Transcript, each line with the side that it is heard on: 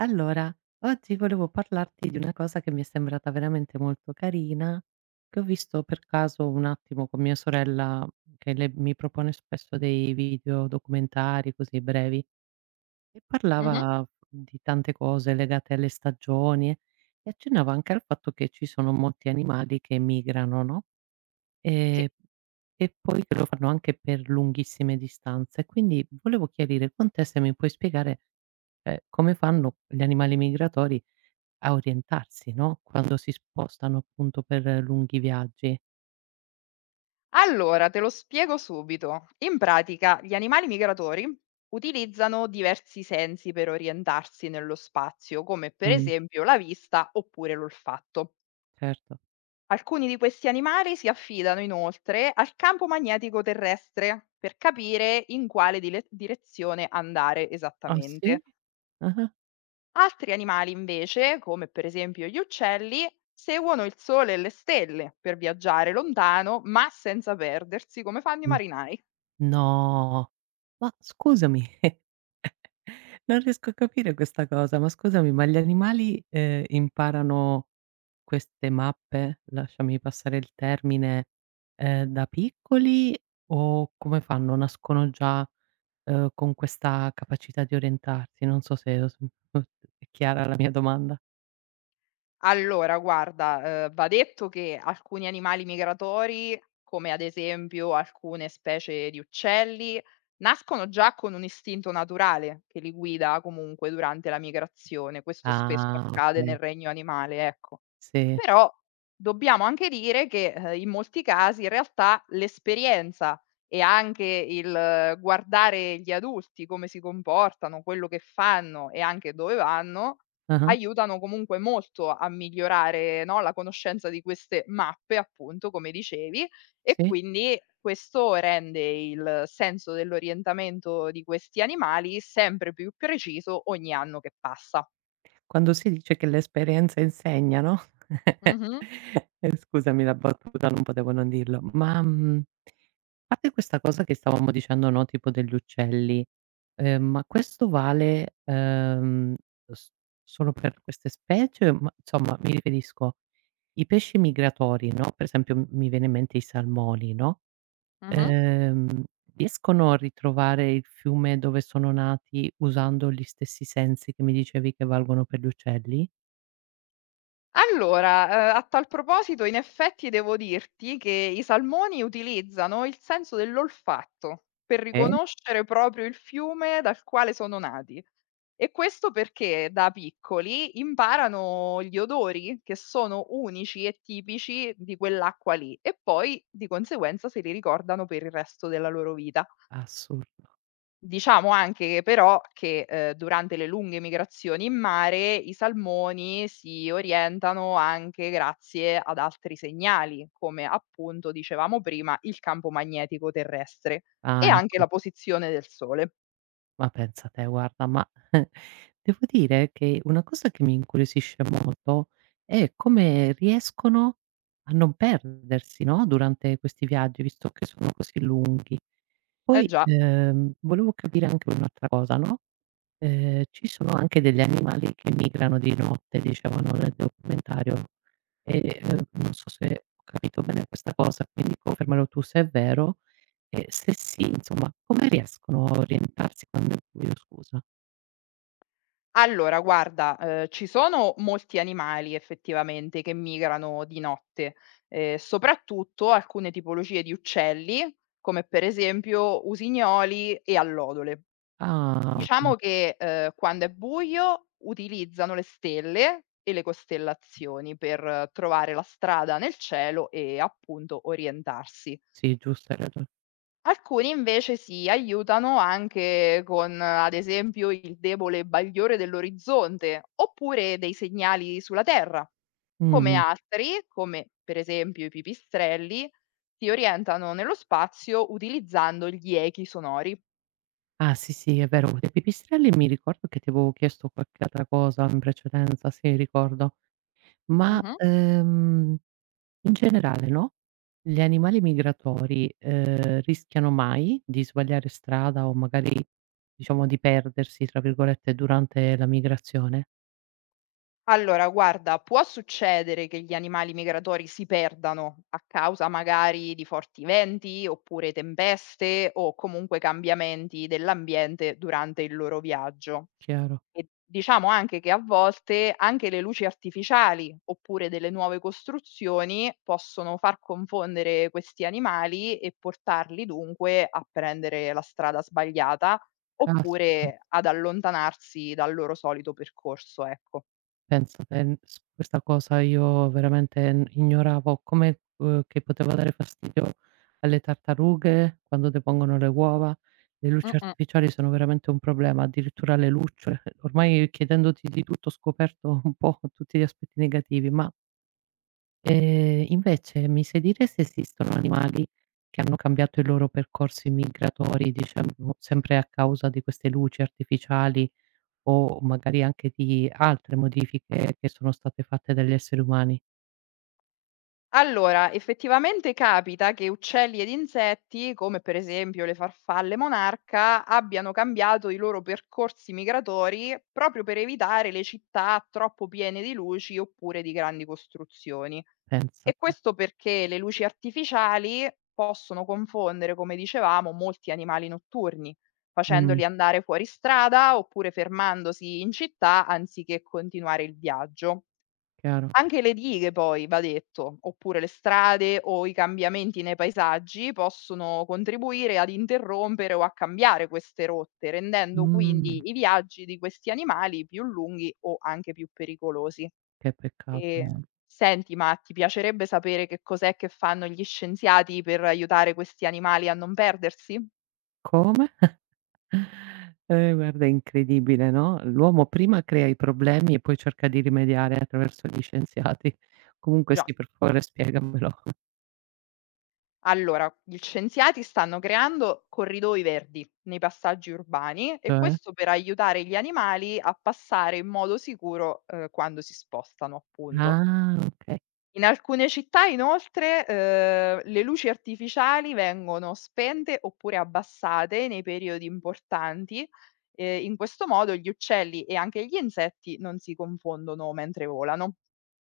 right: Allora, oggi volevo parlarti di una cosa che mi è sembrata veramente molto carina, che ho visto per caso un attimo con mia sorella, che mi propone spesso dei video documentari così brevi, e
left: Mh-mh.
right: parlava di tante cose legate alle stagioni e accennava anche al fatto che ci sono molti animali che migrano, no?
left: Sì.
right: E, e poi che lo fanno anche per lunghissime distanze. Quindi volevo chiarire con te se mi puoi spiegare, come fanno gli animali migratori a orientarsi, no, quando si spostano appunto per lunghi viaggi.
left: Allora, te lo spiego subito. In pratica, gli animali migratori utilizzano diversi sensi per orientarsi nello spazio, come per
right: Mh,
left: esempio la vista oppure l'olfatto.
right: certo.
left: Alcuni di questi animali si affidano inoltre al campo magnetico terrestre per capire in quale direzione andare
right: Ah
left: esattamente.
right: sì? Ah-ah.
left: Altri animali invece, come per esempio gli uccelli, seguono il sole e le stelle per viaggiare lontano, ma senza perdersi, come fanno i
right: Mh.
left: marinai.
right: No, ma scusami, non riesco a capire questa cosa, ma scusami, ma gli animali, imparano queste mappe, lasciami passare il termine, da piccoli o come fanno? Nascono già, con questa capacità di orientarsi? Non so se ho s è chiara la mia domanda.
left: Allora, guarda, va detto che alcuni animali migratori, come ad esempio alcune specie di uccelli, nascono già con un istinto naturale che li guida comunque durante la migrazione. Questo spesso
right: Ah,
left: accade nel
right: okay.
left: regno animale, ecco.
right: Sì,
left: Però dobbiamo anche dire che, in molti casi in realtà l'esperienza e anche il guardare gli adulti come si comportano, quello che fanno e anche dove vanno,
right: ah-ah,
left: aiutano comunque molto a migliorare, no, la conoscenza di queste mappe, appunto, come dicevi, e
right: sì.
left: quindi questo rende il senso dell'orientamento di questi animali sempre più preciso ogni anno che passa.
right: Quando si dice che l'esperienza insegna, no,
left: Mh-mh,
right: scusami la battuta, non potevo non dirlo. Ma, fate questa cosa che stavamo dicendo, no, tipo degli uccelli, ma questo vale, s solo per queste specie? Ma insomma, mi riferisco, i pesci migratori, no, per esempio m mi viene in mente i salmoni, no?
left: mh-mh.
right: Ehm, riescono a ritrovare il fiume dove sono nati usando gli stessi sensi che mi dicevi che valgono per gli uccelli?
left: Allora, a tal proposito in effetti devo dirti che i salmoni utilizzano il senso dell'olfatto per
right: Eh?
left: riconoscere proprio il fiume dal quale sono nati. E questo perché da piccoli imparano gli odori che sono unici e tipici di quell'acqua lì e poi di conseguenza se li ricordano per il resto della loro vita.
right: Assurdo.
left: Diciamo anche che però che, durante le lunghe migrazioni in mare i salmoni si orientano anche grazie ad altri segnali, come appunto dicevamo prima il campo magnetico terrestre e
right: Ah,
left: anche
right: ecco.
left: la posizione del sole.
right: Ma pensa te, guarda, ma devo dire che una cosa che mi incuriosisce molto è come riescono a non perdersi, no, durante questi viaggi, visto che sono così lunghi.
left: Eh
right: Poi,
left: già.
right: volevo capire anche un'altra cosa, no, ci sono anche degli animali che migrano di notte, dicevano nel documentario e, non so se ho capito bene questa cosa, quindi confermalo tu se è vero e se sì, insomma, come riescono a orientarsi quando è buio, scusa?
left: Allora guarda, ci sono molti animali effettivamente che migrano di notte, soprattutto alcune tipologie di uccelli, come per esempio usignoli e allodole.
right: Ah, okay.
left: Diciamo che, quando è buio utilizzano le stelle e le costellazioni per trovare la strada nel cielo e appunto orientarsi.
right: Sì, giusto, hai ragione.
left: Alcuni invece si aiutano anche con, ad esempio, il debole bagliore dell'orizzonte, oppure dei segnali sulla terra. Come
right: Mh.
left: altri, come per esempio i pipistrelli, si orientano nello spazio utilizzando gli echi sonori.
right: Ah, sì, sì, è vero. Dei pipistrelli mi ricordo che ti avevo chiesto qualche altra cosa in precedenza, sì, ricordo. Ma,
left: Mh-mh.
right: in generale no. Gli animali migratori, rischiano mai di sbagliare strada o magari diciamo di "perdersi" tra virgolette durante la migrazione?
left: Allora guarda, può succedere che gli animali migratori si perdano a causa magari di forti venti, oppure tempeste o comunque cambiamenti dell'ambiente durante il loro viaggio.
right: Chiaro.
left: E diciamo anche che a volte anche le luci artificiali oppure delle nuove costruzioni possono far confondere questi animali e portarli dunque a prendere la strada sbagliata
right: Caspita,
left: oppure ad allontanarsi dal loro solito percorso, ecco.
right: pensa te, s questa cosa io veramente n ignoravo, come, che poteva dare fastidio alle tartarughe quando depongono le uova. Le luci
left: Mh-mh.
right: artificiali sono veramente un problema, addirittura le lucciole. Ormai chiedendoti di tutto ho scoperto un po' tutti gli aspetti negativi, ma invece mi sai dire se esistono animali che hanno cambiato i loro percorsi migratori, diciamo sempre a causa di queste luci artificiali o magari anche di altre modifiche che sono state fatte dagli esseri umani?
left: Allora, effettivamente capita che uccelli ed insetti, come per esempio le farfalle monarca, abbiano cambiato i loro percorsi migratori proprio per evitare le città troppo piene di luci oppure di grandi costruzioni.
right: Pensa
left: E
right: te.
left: questo perché le luci artificiali possono confondere, come dicevamo, molti animali notturni,
right: Mh,
left: facendoli andare fuori strada oppure fermandosi in città anziché continuare il viaggio.
right: chiaro.
left: Anche le dighe poi, va detto, oppure le strade o i cambiamenti nei paesaggi possono contribuire ad interrompere o a cambiare queste rotte, rendendo
right: Mh,
left: quindi i viaggi di questi animali più lunghi o anche più pericolosi.
right: che peccato,
left: E
right: eh.
left: senti, ma ti piacerebbe sapere che cos'è che fanno gli scienziati per aiutare questi animali a non perdersi?
right: Come? Guarda è incredibile, no, l'uomo prima crea i problemi e poi cerca di rimediare attraverso gli scienziati. Comunque
left: Già.
right: sì, per favore spiegamelo.
left: Allora, gli scienziati stanno creando corridoi verdi nei passaggi urbani e
right: Cioè?
left: questo per aiutare gli animali a passare in modo sicuro, quando si spostano, appunto.
right: Ah, okay.
left: In alcune città inoltre, le luci artificiali vengono spente oppure abbassate nei periodi importanti, e in questo modo gli uccelli e anche gli insetti non si confondono mentre volano.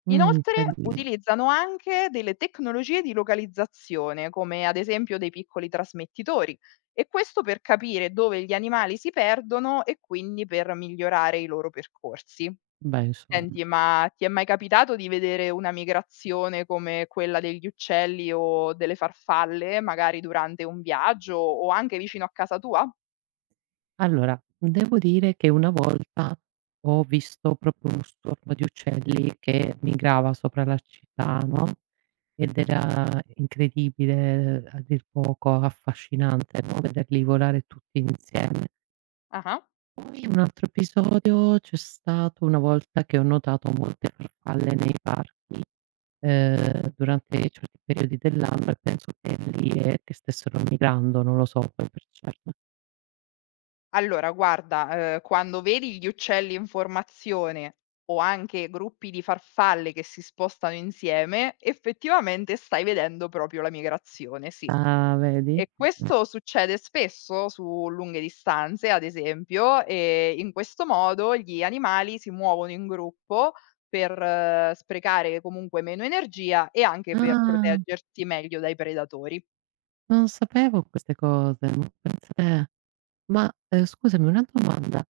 left: Inoltre
right: Carino.
left: utilizzano anche delle tecnologie di localizzazione, come ad esempio dei piccoli trasmettitori, e questo per capire dove gli animali si perdono e quindi per migliorare i loro percorsi.
right: Beh, insomma.
left: Senti, ma ti è mai capitato di vedere una migrazione come quella degli uccelli o delle farfalle, magari durante un viaggio o anche vicino a casa tua?
right: Allora, devo dire che una volta ho visto proprio uno stormo di uccelli che migrava sopra la città, no, ed era incredibile, a dir poco, affascinante, no, vederli volare tutti insieme.
left: Ah-ah.
right: Poi un altro episodio c'è stato una volta che ho notato molte farfalle nei par durante certi periodi dell'anno e penso che lì, che stessero migrando, non lo so poi per certo.
left: Allora guarda, quando vedi gli uccelli in formazione o anche gruppi di farfalle che si spostano insieme, effettivamente stai vedendo proprio la migrazione, sì.
right: Ah, vedi?
left: E questo succede spesso su lunghe distanze, ad esempio, e in questo modo gli animali si muovono in gruppo per sprecare comunque meno energia e anche per
right: Ah,
left: proteggersi meglio dai predatori.
right: non sapevo queste cose, ma pensa te. Ma, scusami una domanda,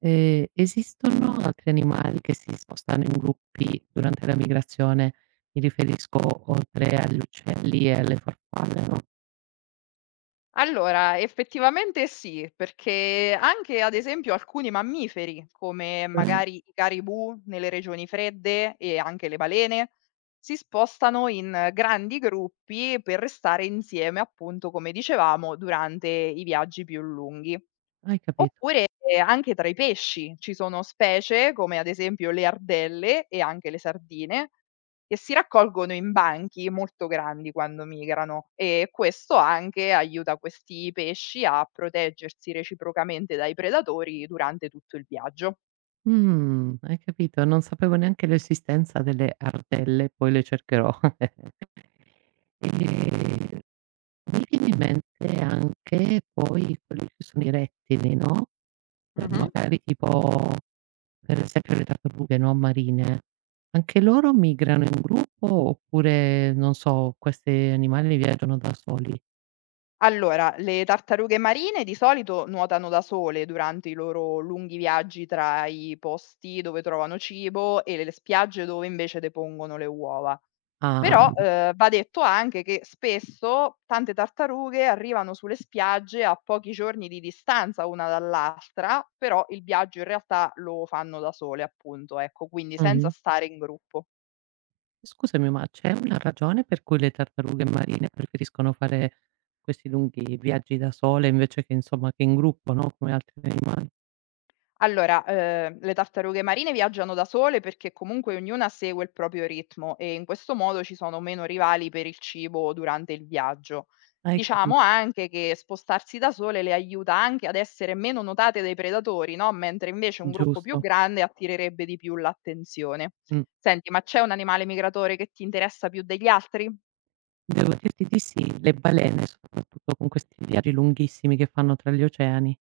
right: esistono altri animali che si spostano in gruppi durante la migrazione? Mi riferisco oltre agli uccelli e alle farfalle, no,
left: Allora, effettivamente sì, perché anche ad esempio alcuni mammiferi, come
right: eh,
left: magari i caribù nelle regioni fredde e anche le balene, si spostano in grandi gruppi per restare insieme, appunto, come dicevamo, durante i viaggi più lunghi.
right: hai capito.
left: Oppure anche tra i pesci ci sono specie, come ad esempio le ardelle e anche le sardine, che si raccolgono in banchi molto grandi quando migrano e questo anche aiuta questi pesci a proteggersi reciprocamente dai predatori durante tutto il viaggio.
right: Hai capito? Non sapevo neanche l'esistenza delle ardelle, poi le cercherò. Ehm, mi viene in mente anche poi quelli che sono i rettili, no,
left: Mh-mh.
right: magari tipo, per esempio le tartarughe, no, marine. Anche loro migrano in gruppo oppure, non so, questi animali viaggiano da soli?
left: Allora, le tartarughe marine di solito nuotano da sole durante i loro lunghi viaggi tra i posti dove trovano cibo e le spiagge dove invece depongono le uova.
right: Ah,
left: Però, va detto anche che spesso tante tartarughe arrivano sulle spiagge a pochi giorni di distanza una dall'altra, però il viaggio in realtà lo fanno da sole appunto, ecco, quindi senza
right: mh.
left: stare in gruppo.
right: Scusami, ma c'è una ragione per cui le tartarughe marine preferiscono fare questi lunghi viaggi da sole invece che insomma che in gruppo, no, come altri animali?
left: Allora, le tartarughe marine viaggiano da sole perché comunque ognuna segue il proprio ritmo e in questo modo ci sono meno rivali per il cibo durante il viaggio.
right: Hai capi
left: Diciamo anche che spostarsi da sole le aiuta anche ad essere meno notate dai predatori, no? Mentre invece un gruppo più
right: Giusto.
left: grande attirerebbe di più l'attenzione.
right: Mh.
left: Senti, ma c'è un animale migratore che ti interessa più degli altri?
right: Devo dirti di sì, le balene soprattutto con questi viaggi lunghissimi che fanno tra gli oceani,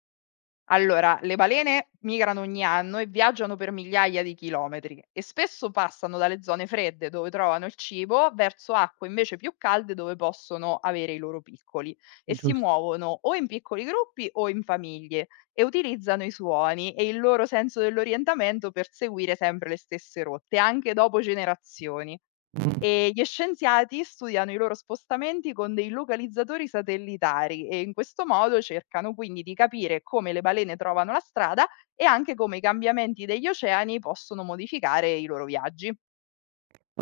left: Allora, le balene migrano ogni anno e viaggiano per migliaia di chilometri e spesso passano dalle zone fredde dove trovano il cibo verso acque invece più calde dove possono avere i loro piccoli e si
right: giusto.
left: muovono o in piccoli gruppi o in famiglie e utilizzano i suoni e il loro senso dell'orientamento per seguire sempre le stesse rotte, anche dopo generazioni.
right: Mh.
left: E gli scienziati studiano i loro spostamenti con dei localizzatori satellitari e in questo modo cercano quindi di capire come le balene trovano la strada e anche come i cambiamenti degli oceani possono modificare i loro viaggi.